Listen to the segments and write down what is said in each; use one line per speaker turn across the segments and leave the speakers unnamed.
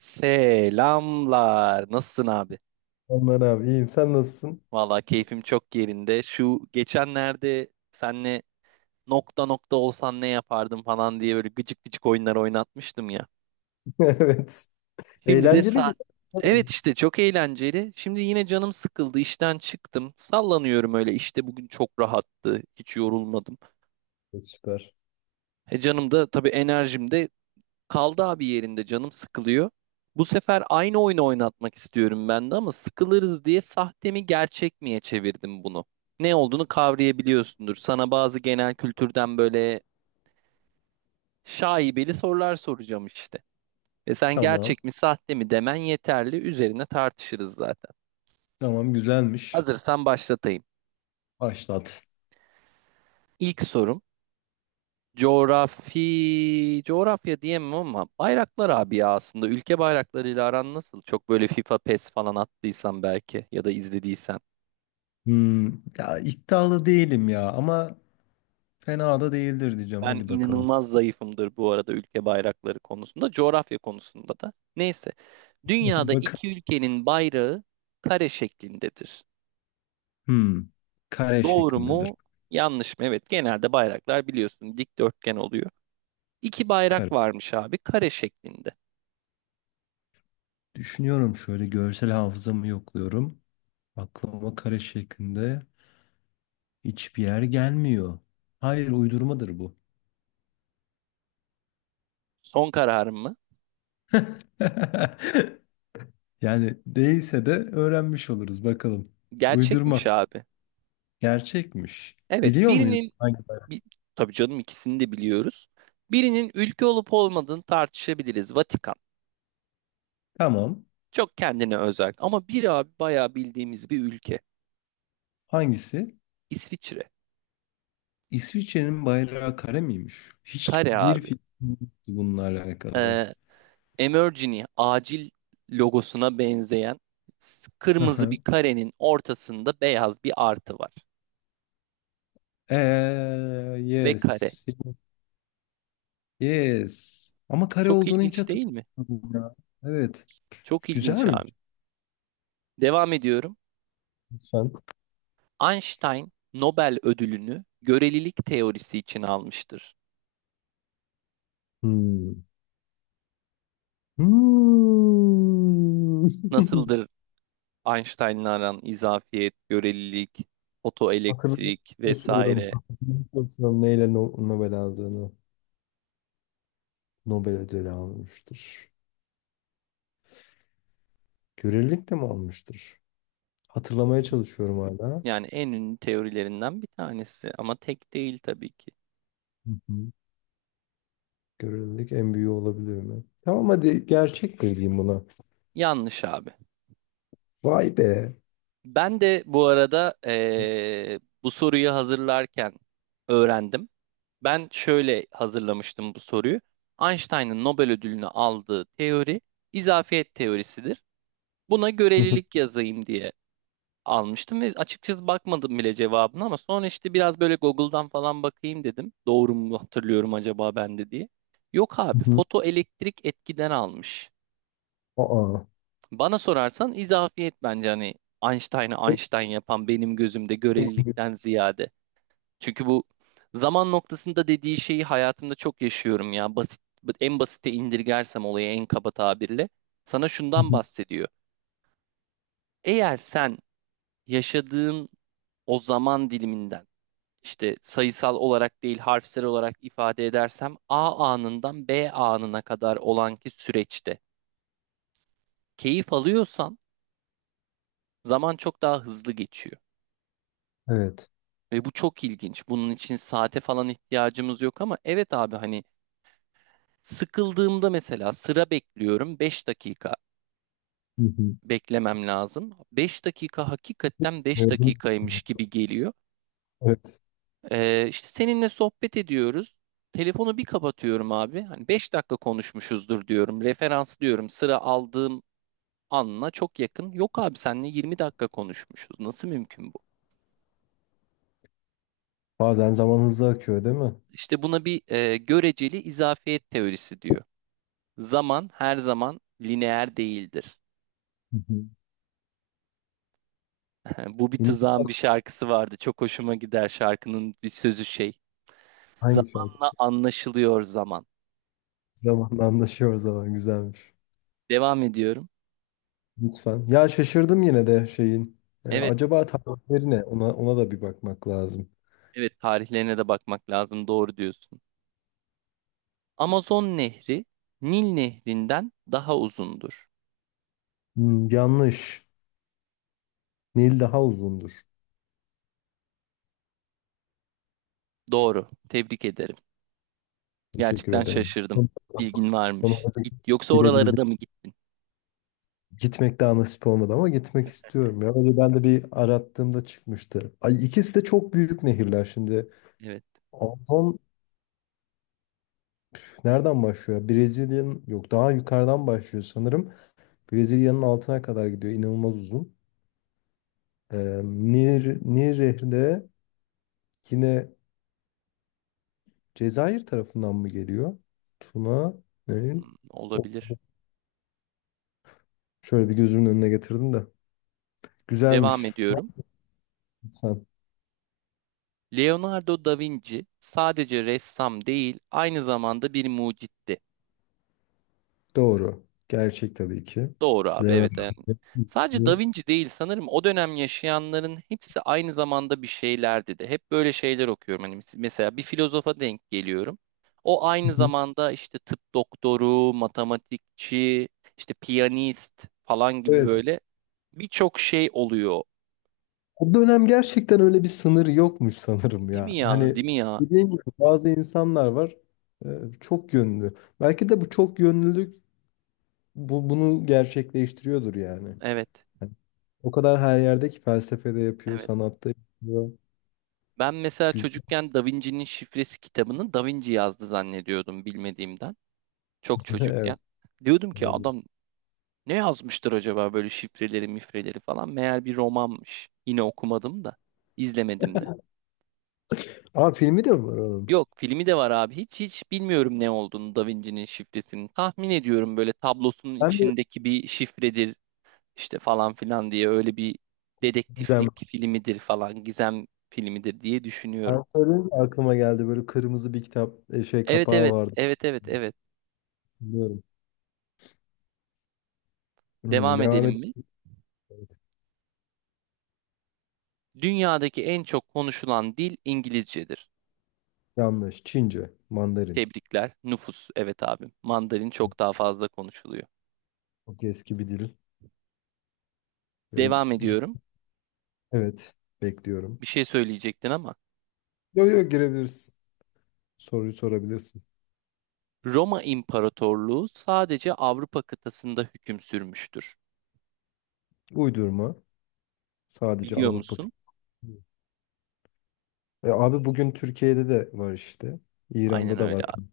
Selamlar. Nasılsın abi?
Aman abi, iyiyim. Sen nasılsın?
Valla keyfim çok yerinde. Şu geçenlerde senle nokta nokta olsan ne yapardım falan diye böyle gıcık gıcık oyunlar oynatmıştım ya.
Evet.
Şimdi de
Eğlenceliydi.
saat. Evet,
Evet.
işte çok eğlenceli. Şimdi yine canım sıkıldı. İşten çıktım. Sallanıyorum öyle. İşte bugün çok rahattı. Hiç yorulmadım.
Süper.
E canım da tabii, enerjim de kaldı abi yerinde, canım sıkılıyor. Bu sefer aynı oyunu oynatmak istiyorum ben de ama sıkılırız diye sahte mi gerçek miye çevirdim bunu. Ne olduğunu kavrayabiliyorsundur. Sana bazı genel kültürden böyle şaibeli sorular soracağım işte. Ve sen
Tamam.
gerçek mi sahte mi demen yeterli. Üzerine tartışırız zaten.
Tamam, güzelmiş.
Hazırsan başlatayım.
Başlat.
İlk sorum. Coğrafya diyemem ama bayraklar abi ya aslında. Ülke bayraklarıyla aran nasıl? Çok böyle FIFA, PES falan attıysan belki ya da izlediysen.
Hmm, ya, iddialı değilim ya, ama fena da değildir diyeceğim.
Ben
Hadi bakalım.
inanılmaz zayıfımdır bu arada ülke bayrakları konusunda, coğrafya konusunda da. Neyse. Dünyada
Bak.
iki ülkenin bayrağı kare şeklindedir.
Hmm, kare
Doğru
şeklindedir.
mu? Yanlış mı? Evet, genelde bayraklar biliyorsun dikdörtgen oluyor. İki bayrak
Kare.
varmış abi kare şeklinde.
Düşünüyorum, şöyle görsel hafızamı yokluyorum. Aklıma kare şeklinde hiçbir yer gelmiyor. Hayır, uydurmadır bu.
Son kararım mı?
Yani değilse de öğrenmiş oluruz bakalım. Uydurma.
Gerçekmiş abi.
Gerçekmiş.
Evet,
Biliyor muyuz?
bir, tabii canım ikisini de biliyoruz. Birinin ülke olup olmadığını tartışabiliriz. Vatikan.
Tamam.
Çok kendine özel ama bir abi bayağı bildiğimiz bir ülke.
Hangisi?
İsviçre.
İsviçre'nin bayrağı kare miymiş?
Kare
Hiçbir
abi.
fikrim yoktu bununla alakalı.
Ee, Emergency acil logosuna benzeyen
Hı
kırmızı bir
hı.
karenin ortasında beyaz bir artı var.
Eee,
Ve kare.
yes. Yes. Ama kare
Çok
olduğunu hiç
ilginç değil mi?
hatırlamıyorum ya. Evet.
Çok ilginç abi.
Güzelmiş.
Devam ediyorum.
Lütfen.
Einstein Nobel ödülünü görelilik teorisi için almıştır.
Hmm. Hmm.
Nasıldır Einstein'la aran izafiyet, görelilik,
Hatırlamak
fotoelektrik
istiyorum.
vesaire?
Hatırlamak istiyorum neyle Nobel aldığını. Nobel ödülü almıştır. Görelilik de mi almıştır? Hatırlamaya çalışıyorum hala.
Yani en ünlü teorilerinden bir tanesi ama tek değil tabii ki.
Hı hı. Görelilik en büyüğü olabilir mi? Tamam, hadi gerçektir diyeyim buna.
Yanlış abi.
Vay be.
Ben de bu arada bu soruyu hazırlarken öğrendim. Ben şöyle hazırlamıştım bu soruyu. Einstein'ın Nobel ödülünü aldığı teori izafiyet teorisidir. Buna
Hı hı.
görelilik yazayım diye almıştım ve açıkçası bakmadım bile cevabına ama sonra işte biraz böyle Google'dan falan bakayım dedim. Doğru mu hatırlıyorum acaba ben de diye. Yok
Hı
abi,
hı.
fotoelektrik etkiden almış.
Aa.
Bana sorarsan izafiyet bence hani Einstein'ı Einstein yapan benim gözümde
En büyük-
görelilikten ziyade. Çünkü bu zaman noktasında dediği şeyi hayatımda çok yaşıyorum ya. Basit, en basite indirgersem olayı en kaba tabirle. Sana
Hı
şundan
hı.
bahsediyor. Eğer sen yaşadığın o zaman diliminden, işte sayısal olarak değil harfsel olarak ifade edersem, A anından B anına kadar olan ki süreçte keyif alıyorsan zaman çok daha hızlı geçiyor.
Evet.
Ve bu çok ilginç. Bunun için saate falan ihtiyacımız yok ama evet abi, hani sıkıldığımda mesela sıra bekliyorum, 5 dakika
Hı hı.
beklemem lazım. 5 dakika hakikaten 5
Gördün mü?
dakikaymış gibi geliyor.
Evet.
İşte seninle sohbet ediyoruz. Telefonu bir kapatıyorum abi. Hani 5 dakika konuşmuşuzdur diyorum. Referans diyorum. Sıra aldığım anla çok yakın. Yok abi, seninle yirmi dakika konuşmuşuz. Nasıl mümkün bu?
Bazen zaman hızlı akıyor, değil mi?
İşte buna bir göreceli izafiyet teorisi diyor. Zaman her zaman lineer değildir.
Hı hı.
Bu bir
Yine
Tuzağın
bu-
bir şarkısı vardı. Çok hoşuma gider şarkının bir sözü şey.
hangi
Zamanla
şarkısı?
anlaşılıyor zaman.
Zamanla anlaşıyor zaman, güzelmiş.
Devam ediyorum.
Lütfen. Ya, şaşırdım yine de şeyin.
Evet,
Acaba tarihleri ne? Ona da bir bakmak lazım.
evet, tarihlerine de bakmak lazım. Doğru diyorsun. Amazon Nehri Nil Nehri'nden daha uzundur.
Yanlış. Nil daha uzundur.
Doğru. Tebrik ederim.
Teşekkür
Gerçekten
ederim.
şaşırdım. Bilgin varmış.
Sonunda da
Git. Yoksa oralara
gidebildim.
da mı gittin?
Gitmek daha nasip olmadı ama gitmek istiyorum ya. Önceden de bir arattığımda çıkmıştı. Ay, ikisi de çok büyük nehirler şimdi.
Evet.
Amazon nereden başlıyor? Brezilya'nın, yok, daha yukarıdan başlıyor sanırım. Brezilya'nın altına kadar gidiyor. İnanılmaz uzun. Ee, Nil Nehri de yine Cezayir tarafından mı geliyor? Tuna, Nehir.
Hmm,
Of,
olabilir.
şöyle bir gözümün önüne getirdim de.
Devam
Güzelmiş.
ediyorum. Leonardo da Vinci sadece ressam değil, aynı zamanda bir mucitti.
Doğru. Gerçek tabii ki.
Doğru abi, evet. Yani
Leonardo.
sadece da Vinci değil, sanırım o dönem yaşayanların hepsi aynı zamanda bir şeylerdi de. Hep böyle şeyler okuyorum. Hani mesela bir filozofa denk geliyorum. O
Hı
aynı
hı.
zamanda işte tıp doktoru, matematikçi, işte piyanist falan gibi
Evet.
böyle birçok şey oluyor.
O dönem gerçekten öyle bir sınır yokmuş sanırım
Değil mi
ya.
ya?
Hani
Değil mi ya?
dediğim gibi bazı insanlar var, e, çok yönlü. Belki de bu çok yönlülük bunu gerçekleştiriyordur yani.
Evet.
Hani o kadar her yerde ki, felsefede yapıyor,
Evet.
sanatta yapıyor.
Ben mesela
Güzel.
çocukken Da Vinci'nin Şifresi kitabını Da Vinci yazdı zannediyordum bilmediğimden. Çok
Evet.
çocukken. Diyordum ki
Olabilir.
adam ne yazmıştır acaba böyle şifreleri mifreleri falan. Meğer bir romanmış. Yine okumadım da izlemedim de.
Aa, filmi de mi var onun?
Yok, filmi de var abi. Hiç bilmiyorum ne olduğunu Da Vinci'nin Şifresi'nin. Tahmin ediyorum böyle tablosunun
Ben de.
içindeki bir şifredir işte falan filan diye, öyle bir
Gizem.
dedektiflik filmidir falan, gizem filmidir diye düşünüyorum.
Ben söyleyince aklıma geldi, böyle kırmızı bir kitap şey
Evet,
kapağı
evet,
vardı.
evet, evet, evet.
Hatırlıyorum.
Devam
Devam et.
edelim mi?
Evet.
Dünyadaki en çok konuşulan dil İngilizcedir.
Yanlış. Çince, Mandarin.
Tebrikler. Nüfus. Evet abim. Mandarin çok daha fazla konuşuluyor.
Çok eski bir dil. Ve
Devam
cid-
ediyorum.
evet, bekliyorum.
Bir şey söyleyecektin ama.
Yo yo, girebilirsin. Soruyu sorabilirsin.
Roma İmparatorluğu sadece Avrupa kıtasında hüküm sürmüştür.
Uydurma. Sadece
Biliyor
Avrupa. kıt-
musun?
E, abi, bugün Türkiye'de de var işte.
Aynen
İran'da da
öyle,
var.
abi.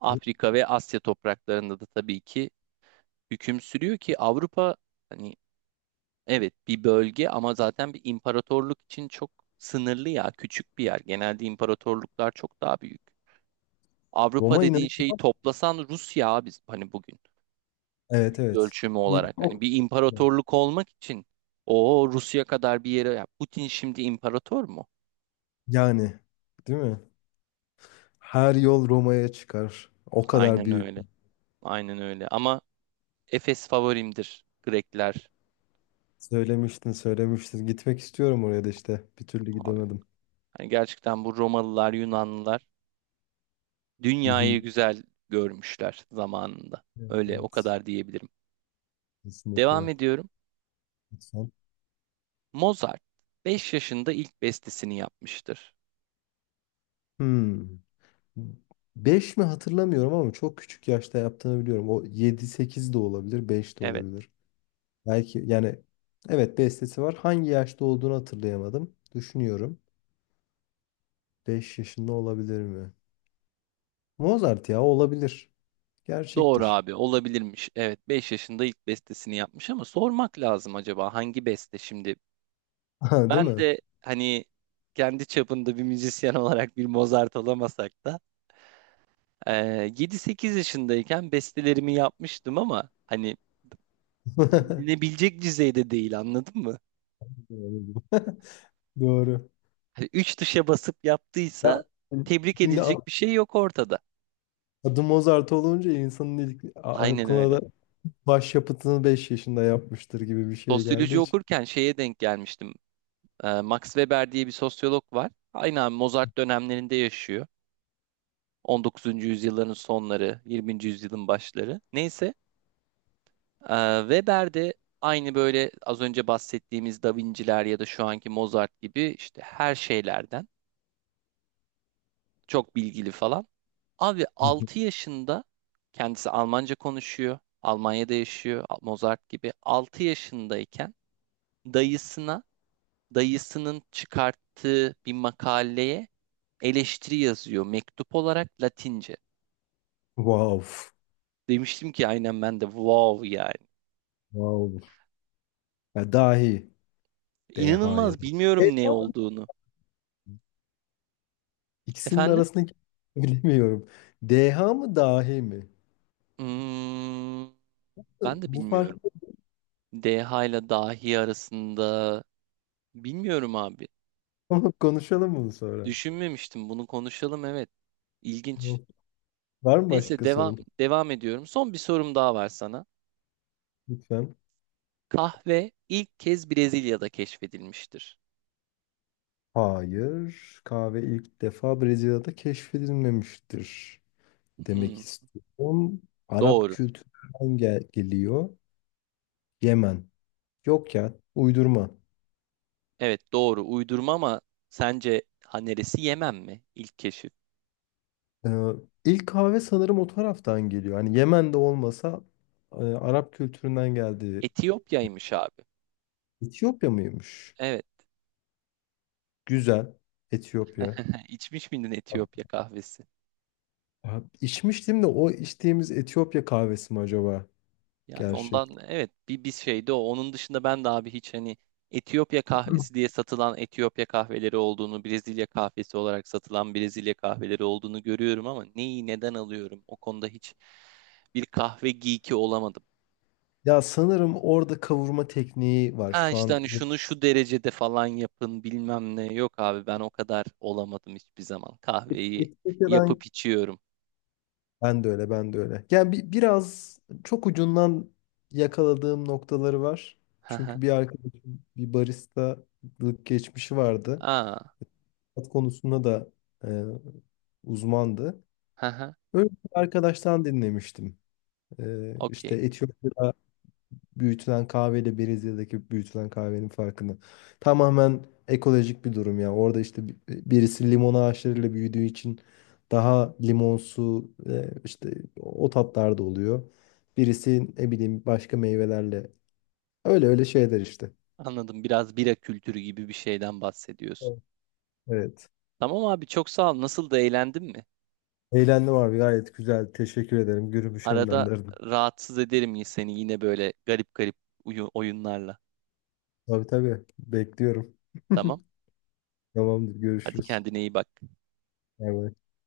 Afrika ve Asya topraklarında da tabii ki hüküm sürüyor ki Avrupa hani evet bir bölge ama zaten bir imparatorluk için çok sınırlı ya, küçük bir yer. Genelde imparatorluklar çok daha büyük. Avrupa
Roma
dediğin şeyi
inanılmaz.
toplasan Rusya abi, hani bugün
Evet,
yüz
evet.
ölçümü
Bir-
olarak hani
o-
bir imparatorluk olmak için o Rusya kadar bir yere, ya Putin şimdi imparator mu?
Yani değil mi? Her yol Roma'ya çıkar. O kadar
Aynen
büyük.
öyle. Aynen öyle. Ama Efes favorimdir, Grekler
Söylemiştin, söylemiştin. Gitmek istiyorum oraya da işte. Bir türlü
abi.
gidemedim.
Hani gerçekten bu Romalılar, Yunanlılar
Hı hı.
dünyayı güzel görmüşler zamanında.
Evet,
Öyle, o
evet.
kadar diyebilirim. Devam
Kesinlikle.
ediyorum.
Lütfen.
Mozart 5 yaşında ilk bestesini yapmıştır.
Hmm. Beş mi, hatırlamıyorum, ama çok küçük yaşta yaptığını biliyorum. O yedi sekiz de olabilir, 5 de
Evet.
olabilir. Belki, yani evet, bestesi var. Hangi yaşta olduğunu hatırlayamadım. Düşünüyorum. 5 yaşında olabilir mi? Mozart ya, olabilir.
Doğru
Gerçektir.
abi, olabilirmiş. Evet, 5 yaşında ilk bestesini yapmış ama sormak lazım acaba hangi beste şimdi?
Ha, değil
Ben
mi?
de hani kendi çapında bir müzisyen olarak bir Mozart olamasak da eee 7-8 yaşındayken bestelerimi yapmıştım ama hani dinlenebilecek düzeyde değil, anladın mı?
Doğru. Doğru.
Hani 3 tuşa basıp
Ya,
yaptıysa tebrik
şimdi
edilecek bir şey yok ortada.
adı Mozart olunca insanın ilk
Aynen
aklına
öyle.
da başyapıtını 5 yaşında yapmıştır gibi bir şey geldiği
Sosyoloji
için.
okurken şeye denk gelmiştim. Max Weber diye bir sosyolog var. Aynen Mozart dönemlerinde yaşıyor. 19. yüzyılların sonları, 20. yüzyılın başları. Neyse. Weber de aynı böyle az önce bahsettiğimiz Da Vinci'ler ya da şu anki Mozart gibi işte her şeylerden çok bilgili falan. Abi 6 yaşında kendisi Almanca konuşuyor. Almanya'da yaşıyor Mozart gibi. 6 yaşındayken dayısına, dayısının çıkarttığı bir makaleye eleştiri yazıyor mektup olarak Latince.
Wow.
Demiştim ki aynen ben de wow yani.
Wow. Ya, dahi. DH ya
İnanılmaz,
da.
bilmiyorum
Evet,
ne
ama
olduğunu.
İkisinin
Efendim?
arasındaki bilemiyorum. DH mı dahi mi?
Hmm, ben de
Bu farkı
bilmiyorum. DH ile dahi arasında bilmiyorum abi.
konuşalım bunu sonra.
Düşünmemiştim. Bunu konuşalım, evet. İlginç.
Yok. Var mı
Neyse,
başka
devam
sorun?
devam ediyorum. Son bir sorum daha var sana.
Lütfen.
Kahve ilk kez Brezilya'da keşfedilmiştir.
Hayır. Kahve ilk defa Brezilya'da keşfedilmemiştir. Demek
Hmm,
istiyorum. Arap
doğru.
kültüründen geliyor. Yemen. Yok ya, uydurma.
Evet, doğru. Uydurma ama sence ha, neresi, Yemen mi? İlk keşif.
Ee, ilk kahve sanırım o taraftan geliyor. Hani Yemen'de olmasa, Arap kültüründen geldiği.
Etiyopya'ymış abi.
Etiyopya mıymış?
Evet.
Güzel. Etiyopya.
İçmiş miydin Etiyopya kahvesi?
Ya, içmiştim de, o içtiğimiz Etiyopya kahvesi mi acaba?
Yani
Gerçek.
ondan evet, bir şeydi o. Onun dışında ben de abi hiç hani Etiyopya kahvesi diye satılan Etiyopya kahveleri olduğunu, Brezilya kahvesi olarak satılan Brezilya kahveleri olduğunu görüyorum ama neyi neden alıyorum? O konuda hiç bir kahve geeki olamadım.
Ya sanırım orada kavurma tekniği var
Ha,
şu
işte
an.
hani şunu şu derecede falan yapın bilmem ne. Yok abi, ben o kadar olamadım hiçbir zaman. Kahveyi
Etiyopya'dan.
yapıp içiyorum.
Ben de öyle, ben de öyle. Yani biraz çok ucundan yakaladığım noktaları var.
Ha ha.
Çünkü bir arkadaşım, bir baristalık geçmişi vardı.
Aa.
Tat konusunda da e, uzmandı.
Ha ha.
Öyle bir arkadaştan dinlemiştim. E, işte
Okey.
Etiyopya'da büyütülen kahveyle Brezilya'daki büyütülen kahvenin farkını. Tamamen ekolojik bir durum ya. Orada işte birisi limon ağaçlarıyla büyüdüğü için daha limonsu, işte o tatlarda oluyor. Birisi ne bileyim başka meyvelerle. Öyle öyle şeyler işte.
Anladım. Biraz bira kültürü gibi bir şeyden bahsediyorsun.
Evet. Evet.
Tamam abi, çok sağ ol. Nasıl, da eğlendin mi?
Eğlendim abi, gayet güzel. Teşekkür ederim. Gürümü
Arada
şenlendirdim.
rahatsız ederim seni yine böyle garip garip oyunlarla.
Tabii tabii. Bekliyorum.
Tamam.
Tamamdır.
Hadi
Görüşürüz.
kendine iyi bak.
Bay bay.